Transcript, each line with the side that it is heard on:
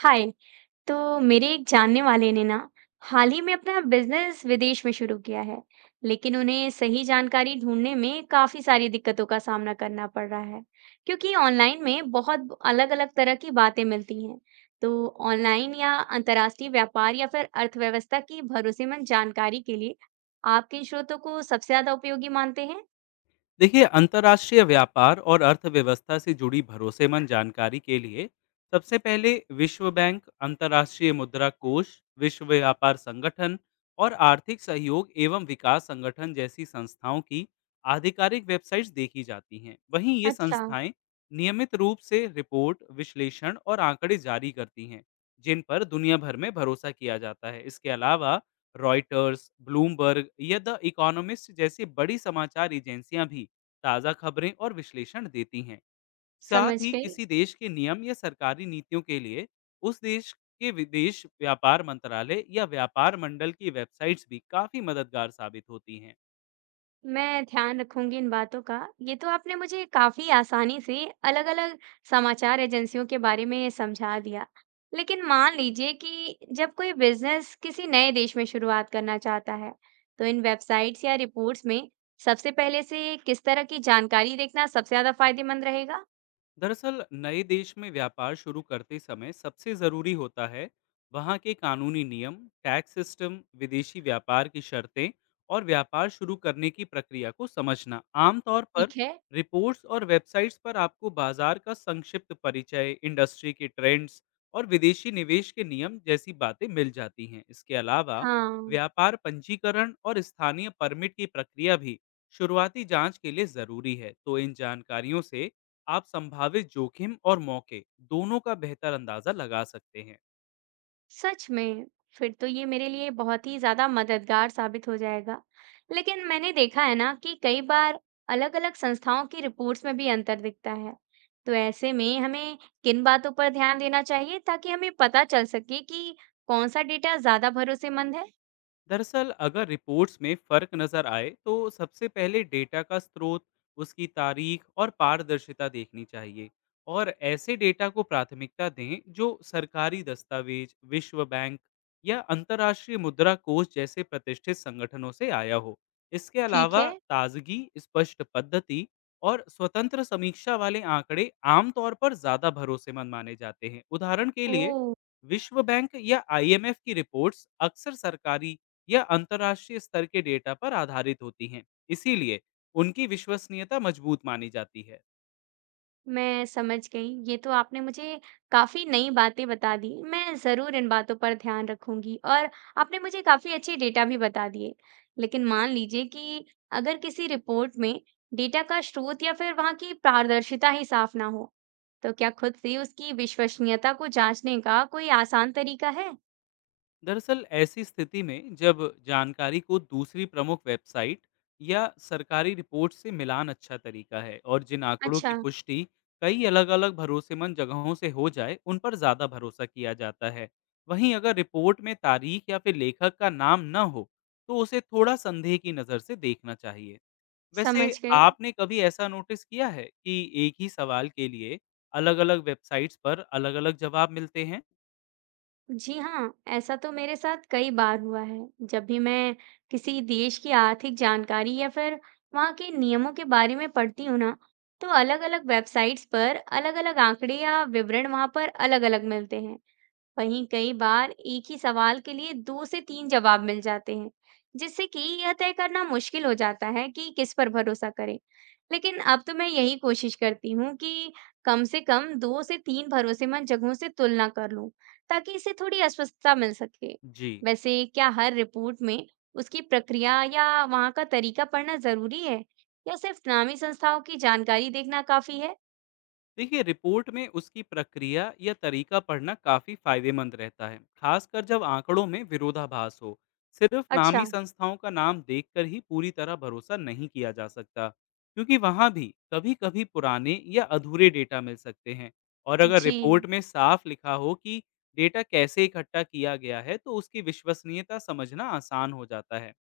right: हाय। तो मेरे एक जानने वाले ने ना हाल ही में अपना बिजनेस विदेश में शुरू किया है। लेकिन उन्हें सही जानकारी ढूंढने में काफी सारी दिक्कतों का सामना करना पड़ रहा है, क्योंकि ऑनलाइन में बहुत अलग-अलग तरह की बातें मिलती हैं। तो ऑनलाइन या अंतर्राष्ट्रीय व्यापार या फिर अर्थव्यवस्था की भरोसेमंद जानकारी के लिए आप किन स्रोतों को सबसे ज्यादा उपयोगी मानते हैं?
left: देखिए, अंतर्राष्ट्रीय व्यापार और अर्थव्यवस्था से जुड़ी भरोसेमंद जानकारी के लिए सबसे पहले विश्व बैंक, अंतर्राष्ट्रीय मुद्रा कोष, विश्व व्यापार संगठन और आर्थिक सहयोग एवं विकास संगठन जैसी संस्थाओं की आधिकारिक वेबसाइट्स देखी जाती हैं। वहीं ये
right: अच्छा।
left: संस्थाएं नियमित रूप से रिपोर्ट, विश्लेषण और आंकड़े जारी करती हैं, जिन पर दुनिया भर में भरोसा किया जाता है। इसके अलावा रॉयटर्स, ब्लूमबर्ग या द इकोनॉमिस्ट जैसी बड़ी समाचार एजेंसियां भी ताज़ा खबरें और विश्लेषण देती हैं। साथ
right: समझ
left: ही
right: गई।
left: किसी देश के नियम या सरकारी नीतियों के लिए उस देश के विदेश व्यापार मंत्रालय या व्यापार मंडल की वेबसाइट्स भी काफ़ी मददगार साबित होती हैं।
right: मैं ध्यान रखूंगी इन बातों का। ये तो आपने मुझे काफी आसानी से अलग-अलग समाचार एजेंसियों के बारे में समझा दिया। लेकिन मान लीजिए कि जब कोई बिजनेस किसी नए देश में शुरुआत करना चाहता है, तो इन वेबसाइट्स या रिपोर्ट्स में सबसे पहले से किस तरह की जानकारी देखना सबसे ज्यादा फायदेमंद रहेगा?
left: दरअसल नए देश में व्यापार शुरू करते समय सबसे ज़रूरी होता है वहाँ के कानूनी नियम, टैक्स सिस्टम, विदेशी व्यापार की शर्तें और व्यापार शुरू करने की प्रक्रिया को समझना। आमतौर पर
right: ठीक है।
left: रिपोर्ट्स और वेबसाइट्स पर आपको बाजार का संक्षिप्त परिचय, इंडस्ट्री के ट्रेंड्स और विदेशी निवेश के नियम जैसी बातें मिल जाती हैं। इसके अलावा
right: हाँ।
left: व्यापार पंजीकरण और स्थानीय परमिट की प्रक्रिया भी शुरुआती जांच के लिए ज़रूरी है। तो इन जानकारियों से आप संभावित जोखिम और मौके दोनों का बेहतर अंदाजा लगा सकते हैं।
right: सच में, फिर तो ये मेरे लिए बहुत ही ज्यादा मददगार साबित हो जाएगा। लेकिन मैंने देखा है ना कि कई बार अलग-अलग संस्थाओं की रिपोर्ट्स में भी अंतर दिखता है। तो ऐसे में हमें किन बातों पर ध्यान देना चाहिए ताकि हमें पता चल सके कि कौन सा डेटा ज्यादा भरोसेमंद है?
left: दरअसल अगर रिपोर्ट्स में फर्क नजर आए, तो सबसे पहले डेटा का स्रोत, उसकी तारीख और पारदर्शिता देखनी चाहिए। और ऐसे डेटा को प्राथमिकता दें जो सरकारी दस्तावेज, विश्व बैंक या अंतर्राष्ट्रीय मुद्रा कोष जैसे प्रतिष्ठित संगठनों से आया हो। इसके
right: ठीक
left: अलावा
right: है।
left: ताजगी, स्पष्ट पद्धति और स्वतंत्र समीक्षा वाले आंकड़े आमतौर पर ज्यादा भरोसेमंद माने जाते हैं। उदाहरण के
right: ओ।
left: लिए विश्व बैंक या आईएमएफ की रिपोर्ट्स अक्सर सरकारी या अंतर्राष्ट्रीय स्तर के डेटा पर आधारित होती हैं, इसीलिए उनकी विश्वसनीयता मजबूत मानी जाती है।
right: मैं समझ गई। ये तो आपने मुझे काफ़ी नई बातें बता दी। मैं ज़रूर इन बातों पर ध्यान रखूँगी और आपने मुझे काफ़ी अच्छे डेटा भी बता दिए। लेकिन मान लीजिए कि अगर किसी रिपोर्ट में डेटा का स्रोत या फिर वहाँ की पारदर्शिता ही साफ़ ना हो, तो क्या खुद से उसकी विश्वसनीयता को जाँचने का कोई आसान तरीका है?
left: दरअसल ऐसी स्थिति में जब जानकारी को दूसरी प्रमुख वेबसाइट या सरकारी रिपोर्ट से मिलान अच्छा तरीका है, और जिन आंकड़ों की
right: अच्छा,
left: पुष्टि कई अलग अलग भरोसेमंद जगहों से हो जाए, उन पर ज़्यादा भरोसा किया जाता है। वहीं अगर रिपोर्ट में तारीख या फिर लेखक का नाम न हो, तो उसे थोड़ा संदेह की नज़र से देखना चाहिए।
right: समझ
left: वैसे
right: गई।
left: आपने कभी ऐसा नोटिस किया है कि एक ही सवाल के लिए अलग-अलग वेबसाइट्स पर अलग-अलग जवाब मिलते हैं?
right: जी हाँ, ऐसा तो मेरे साथ कई बार हुआ है। जब भी मैं किसी देश की आर्थिक जानकारी या फिर वहाँ के नियमों के बारे में पढ़ती हूँ ना, तो अलग-अलग वेबसाइट्स पर अलग-अलग आंकड़े या विवरण वहाँ पर अलग-अलग मिलते हैं। वहीं कई बार एक ही सवाल के लिए दो से तीन जवाब मिल जाते हैं, जिससे कि यह तय करना मुश्किल हो जाता है कि किस पर भरोसा करें। लेकिन अब तो मैं यही कोशिश करती हूँ कि कम से कम दो से तीन भरोसेमंद जगहों से तुलना कर लूं, ताकि इसे थोड़ी अस्वस्थता मिल सके।
left: जी।
right: वैसे क्या हर रिपोर्ट में उसकी प्रक्रिया या वहाँ का तरीका पढ़ना जरूरी है, या सिर्फ नामी संस्थाओं की जानकारी देखना काफी है?
left: देखिए, रिपोर्ट में उसकी प्रक्रिया या तरीका पढ़ना काफी फायदेमंद रहता है, खासकर जब आंकड़ों में विरोधाभास हो। सिर्फ नामी
right: अच्छा,
left: संस्थाओं का नाम देखकर ही पूरी तरह भरोसा नहीं किया जा सकता, क्योंकि वहां भी कभी कभी पुराने या अधूरे डेटा मिल सकते हैं। और अगर रिपोर्ट
right: जी।
left: में साफ लिखा हो कि डेटा कैसे इकट्ठा किया गया है, तो उसकी विश्वसनीयता समझना आसान हो जाता है।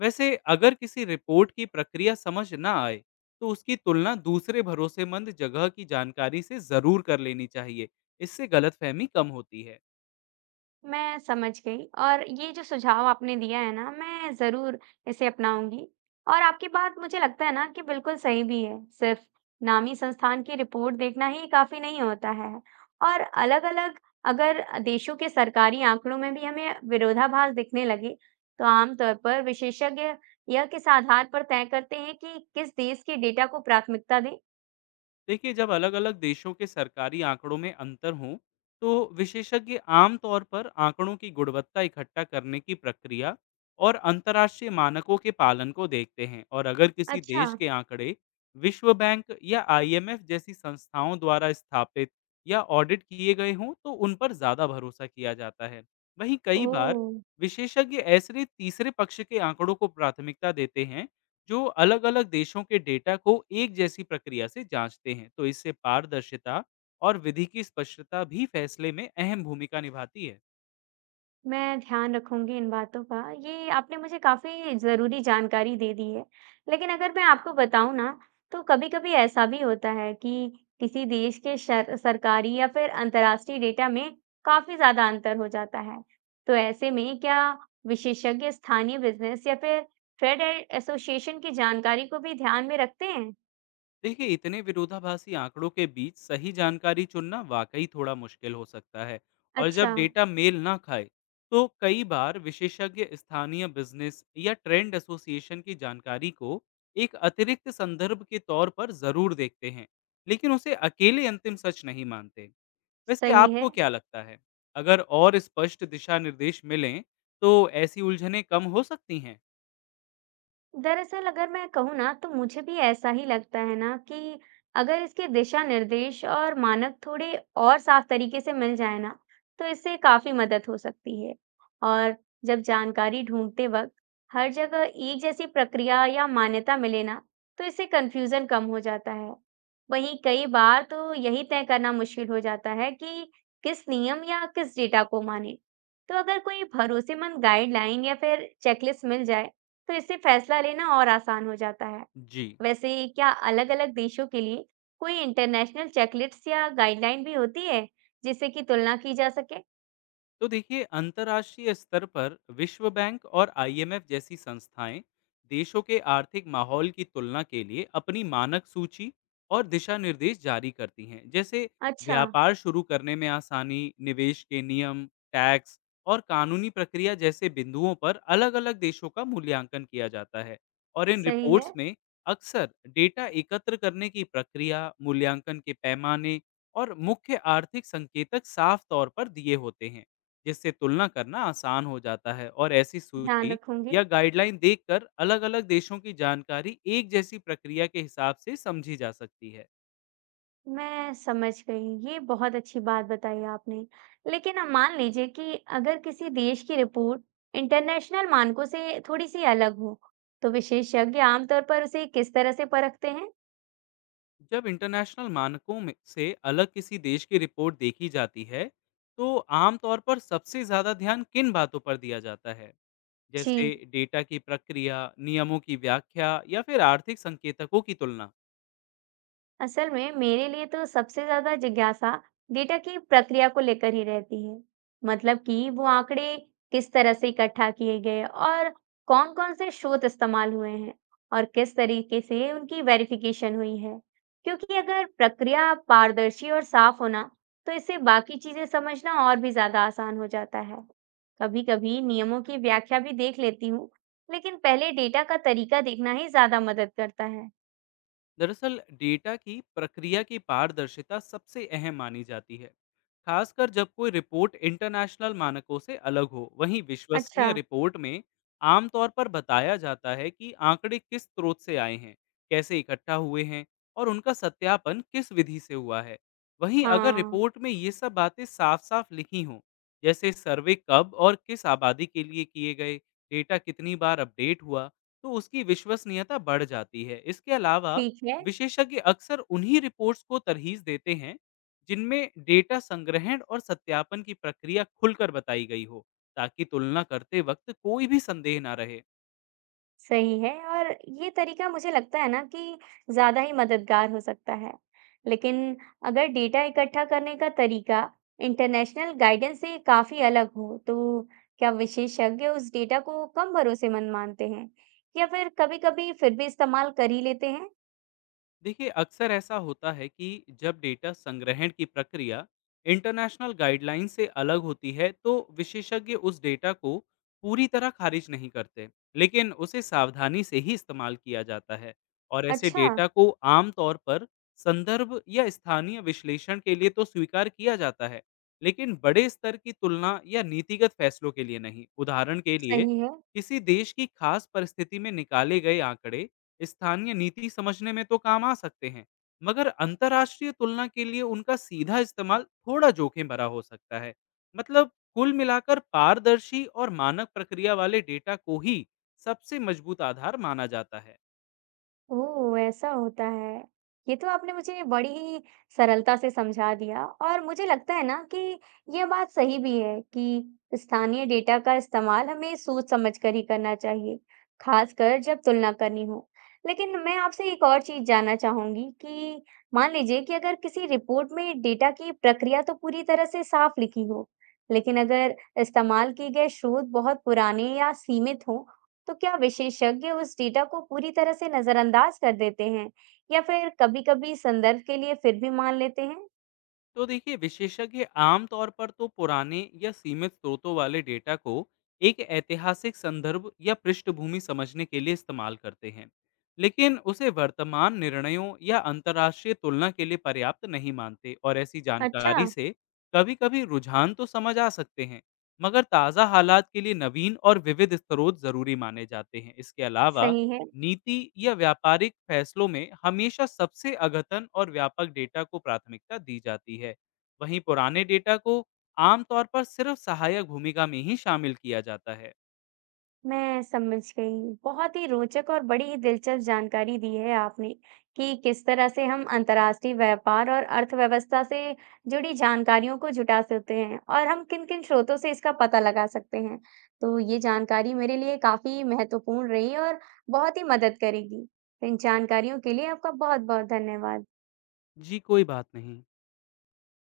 left: वैसे अगर किसी रिपोर्ट की प्रक्रिया समझ ना आए, तो उसकी तुलना दूसरे भरोसेमंद जगह की जानकारी से ज़रूर कर लेनी चाहिए। इससे गलतफहमी कम होती है।
right: मैं समझ गई और ये जो सुझाव आपने दिया है ना, मैं जरूर इसे अपनाऊंगी। और आपकी बात मुझे लगता है ना कि बिल्कुल सही भी है। सिर्फ नामी संस्थान की रिपोर्ट देखना ही काफी नहीं होता है और अलग-अलग, अगर देशों के सरकारी आंकड़ों में भी हमें विरोधाभास दिखने लगे, तो आमतौर पर विशेषज्ञ यह किस आधार पर तय करते हैं कि किस देश के डेटा को प्राथमिकता दें?
left: देखिए, जब अलग-अलग देशों के सरकारी आंकड़ों में अंतर हों, तो विशेषज्ञ आम तौर पर आंकड़ों की गुणवत्ता, इकट्ठा करने की प्रक्रिया और अंतर्राष्ट्रीय मानकों के पालन को देखते हैं। और अगर किसी
right: अच्छा।
left: देश के आंकड़े विश्व बैंक या आईएमएफ जैसी संस्थाओं द्वारा स्थापित या ऑडिट किए गए हों, तो उन पर ज़्यादा भरोसा किया जाता है। वहीं
right: ओ।
left: कई बार विशेषज्ञ ऐसे तीसरे पक्ष के आंकड़ों को प्राथमिकता देते हैं जो अलग-अलग देशों के डेटा को एक जैसी प्रक्रिया से जांचते हैं, तो इससे पारदर्शिता और विधि की स्पष्टता भी फैसले में अहम भूमिका निभाती है।
right: मैं ध्यान रखूंगी इन बातों का। ये आपने मुझे काफ़ी ज़रूरी जानकारी दे दी है। लेकिन अगर मैं आपको बताऊँ ना, तो कभी-कभी ऐसा भी होता है कि किसी देश के शर सरकारी या फिर अंतर्राष्ट्रीय डेटा में काफ़ी ज़्यादा अंतर हो जाता है। तो ऐसे में क्या विशेषज्ञ स्थानीय बिज़नेस या फिर ट्रेड ए एसोसिएशन की जानकारी को भी ध्यान में रखते हैं?
left: देखिए, इतने विरोधाभासी आंकड़ों के बीच सही जानकारी चुनना वाकई थोड़ा मुश्किल हो सकता है। और जब
right: अच्छा,
left: डेटा मेल ना खाए, तो कई बार विशेषज्ञ स्थानीय बिजनेस या ट्रेंड एसोसिएशन की जानकारी को एक अतिरिक्त संदर्भ के तौर पर ज़रूर देखते हैं, लेकिन उसे अकेले अंतिम सच नहीं मानते। वैसे
right: सही है।
left: आपको क्या लगता है, अगर और स्पष्ट दिशा निर्देश मिलें, तो ऐसी उलझनें कम हो सकती हैं?
right: दरअसल अगर मैं कहूँ ना, तो मुझे भी ऐसा ही लगता है ना कि अगर इसके दिशा निर्देश और मानक थोड़े और साफ तरीके से मिल जाए ना, तो इससे काफी मदद हो सकती है। और जब जानकारी ढूंढते वक्त हर जगह एक जैसी प्रक्रिया या मान्यता मिले ना, तो इससे कंफ्यूजन कम हो जाता है। वहीं कई बार तो यही तय करना मुश्किल हो जाता है कि किस नियम या किस डेटा को माने। तो अगर कोई भरोसेमंद गाइडलाइन या फिर चेकलिस्ट मिल जाए, तो इससे फैसला लेना और आसान हो जाता है।
left: जी।
right: वैसे क्या अलग-अलग देशों के लिए कोई इंटरनेशनल चेकलिस्ट या गाइडलाइन भी होती है, जिससे कि तुलना की जा सके?
left: तो देखिए, अंतर्राष्ट्रीय स्तर पर विश्व बैंक और आईएमएफ जैसी संस्थाएं देशों के आर्थिक माहौल की तुलना के लिए अपनी मानक सूची और दिशा निर्देश जारी करती हैं। जैसे
right: अच्छा,
left: व्यापार शुरू करने में आसानी, निवेश के नियम, टैक्स और कानूनी प्रक्रिया जैसे बिंदुओं पर अलग अलग देशों का मूल्यांकन किया जाता है। और इन
right: सही
left: रिपोर्ट्स
right: है,
left: में अक्सर डेटा एकत्र करने की प्रक्रिया, मूल्यांकन के पैमाने और मुख्य आर्थिक संकेतक साफ तौर पर दिए होते हैं, जिससे तुलना करना आसान हो जाता है। और ऐसी
right: ध्यान
left: सूची
right: रखूंगी।
left: या गाइडलाइन देखकर अलग-अलग देशों की जानकारी एक जैसी प्रक्रिया के हिसाब से समझी जा सकती है।
right: मैं समझ गई, ये बहुत अच्छी बात बताई आपने। लेकिन अब मान लीजिए कि अगर किसी देश की रिपोर्ट इंटरनेशनल मानकों से थोड़ी सी अलग हो, तो विशेषज्ञ आमतौर पर उसे किस तरह से परखते हैं?
left: जब इंटरनेशनल मानकों में से अलग किसी देश की रिपोर्ट देखी जाती है, तो आमतौर पर सबसे ज़्यादा ध्यान किन बातों पर दिया जाता है,
right: जी,
left: जैसे डेटा की प्रक्रिया, नियमों की व्याख्या या फिर आर्थिक संकेतकों की तुलना।
right: असल में मेरे लिए तो सबसे ज्यादा जिज्ञासा डेटा की प्रक्रिया को लेकर ही रहती है। मतलब कि वो आंकड़े किस तरह से इकट्ठा किए गए और कौन कौन से स्रोत इस्तेमाल हुए हैं और किस तरीके से उनकी वेरिफिकेशन हुई है। क्योंकि अगर प्रक्रिया पारदर्शी और साफ होना, तो इससे बाकी चीजें समझना और भी ज्यादा आसान हो जाता है। कभी कभी नियमों की व्याख्या भी देख लेती हूँ, लेकिन पहले डेटा का तरीका देखना ही ज्यादा मदद करता है।
left: दरअसल डेटा की प्रक्रिया की पारदर्शिता सबसे अहम मानी जाती है, खासकर जब कोई रिपोर्ट इंटरनेशनल मानकों से अलग हो। वहीं
right: अच्छा।
left: विश्वसनीय रिपोर्ट में आमतौर पर बताया जाता है कि आंकड़े किस स्रोत से आए हैं, कैसे इकट्ठा हुए हैं और उनका सत्यापन किस विधि से हुआ है। वहीं अगर
right: हाँ।
left: रिपोर्ट में ये सब बातें साफ साफ लिखी हों, जैसे सर्वे कब और किस आबादी के लिए किए गए, डेटा कितनी बार अपडेट हुआ, तो उसकी विश्वसनीयता बढ़ जाती है। इसके अलावा
right: ठीक है,
left: विशेषज्ञ अक्सर उन्हीं रिपोर्ट्स को तरहीज देते हैं जिनमें डेटा संग्रहण और सत्यापन की प्रक्रिया खुलकर बताई गई हो, ताकि तुलना करते वक्त कोई भी संदेह ना रहे।
right: सही है और ये तरीका मुझे लगता है ना कि ज़्यादा ही मददगार हो सकता है। लेकिन अगर डेटा इकट्ठा करने का तरीका इंटरनेशनल गाइडेंस से काफ़ी अलग हो, तो क्या विशेषज्ञ उस डेटा को कम भरोसेमंद मानते हैं या फिर कभी-कभी फिर भी इस्तेमाल कर ही लेते हैं?
left: देखिए, अक्सर ऐसा होता है कि जब डेटा संग्रहण की प्रक्रिया इंटरनेशनल गाइडलाइन से अलग होती है, तो विशेषज्ञ उस डेटा को पूरी तरह खारिज नहीं करते, लेकिन उसे सावधानी से ही इस्तेमाल किया जाता है। और ऐसे
right: अच्छा,
left: डेटा को आमतौर पर संदर्भ या स्थानीय विश्लेषण के लिए तो स्वीकार किया जाता है, लेकिन बड़े स्तर की तुलना या नीतिगत फैसलों के लिए नहीं। उदाहरण के लिए
right: सही है।
left: किसी देश की खास परिस्थिति में निकाले गए आंकड़े स्थानीय नीति समझने में तो काम आ सकते हैं, मगर अंतर्राष्ट्रीय तुलना के लिए उनका सीधा इस्तेमाल थोड़ा जोखिम भरा हो सकता है। मतलब कुल मिलाकर पारदर्शी और मानक प्रक्रिया वाले डेटा को ही सबसे मजबूत आधार माना जाता है।
right: ओह! ऐसा होता है। ये तो आपने मुझे बड़ी ही सरलता से समझा दिया और मुझे लगता है ना कि ये बात सही भी है कि स्थानीय डेटा का इस्तेमाल हमें सोच समझ कर ही करना चाहिए, खासकर जब तुलना करनी हो। लेकिन मैं आपसे एक और चीज़ जानना चाहूँगी कि मान लीजिए कि अगर किसी रिपोर्ट में डेटा की प्रक्रिया तो पूरी तरह से साफ लिखी हो, लेकिन अगर इस्तेमाल किए गए स्रोत बहुत पुराने या सीमित हों, तो क्या विशेषज्ञ उस डेटा को पूरी तरह से नजरअंदाज कर देते हैं या फिर कभी-कभी संदर्भ के लिए फिर भी मान लेते हैं?
left: तो देखिए, विशेषज्ञ आमतौर पर तो पुराने या सीमित स्रोतों वाले डेटा को एक ऐतिहासिक संदर्भ या पृष्ठभूमि समझने के लिए इस्तेमाल करते हैं, लेकिन उसे वर्तमान निर्णयों या अंतर्राष्ट्रीय तुलना के लिए पर्याप्त नहीं मानते। और ऐसी
right: अच्छा,
left: जानकारी से कभी-कभी रुझान तो समझ आ सकते हैं, मगर ताज़ा हालात के लिए नवीन और विविध स्रोत ज़रूरी माने जाते हैं। इसके अलावा
right: सही है।
left: नीति या व्यापारिक फैसलों में हमेशा सबसे अघतन और व्यापक डेटा को प्राथमिकता दी जाती है। वहीं पुराने डेटा को आमतौर पर सिर्फ सहायक भूमिका में ही शामिल किया जाता है।
right: मैं समझ गई। बहुत ही रोचक और बड़ी ही दिलचस्प जानकारी दी है आपने कि किस तरह से हम अंतर्राष्ट्रीय व्यापार और अर्थव्यवस्था से जुड़ी जानकारियों को जुटा सकते हैं और हम किन-किन स्रोतों से इसका पता लगा सकते हैं। तो ये जानकारी मेरे लिए काफी महत्वपूर्ण रही और बहुत ही मदद करेगी। तो इन जानकारियों के लिए आपका बहुत-बहुत धन्यवाद।
left: जी, कोई बात नहीं।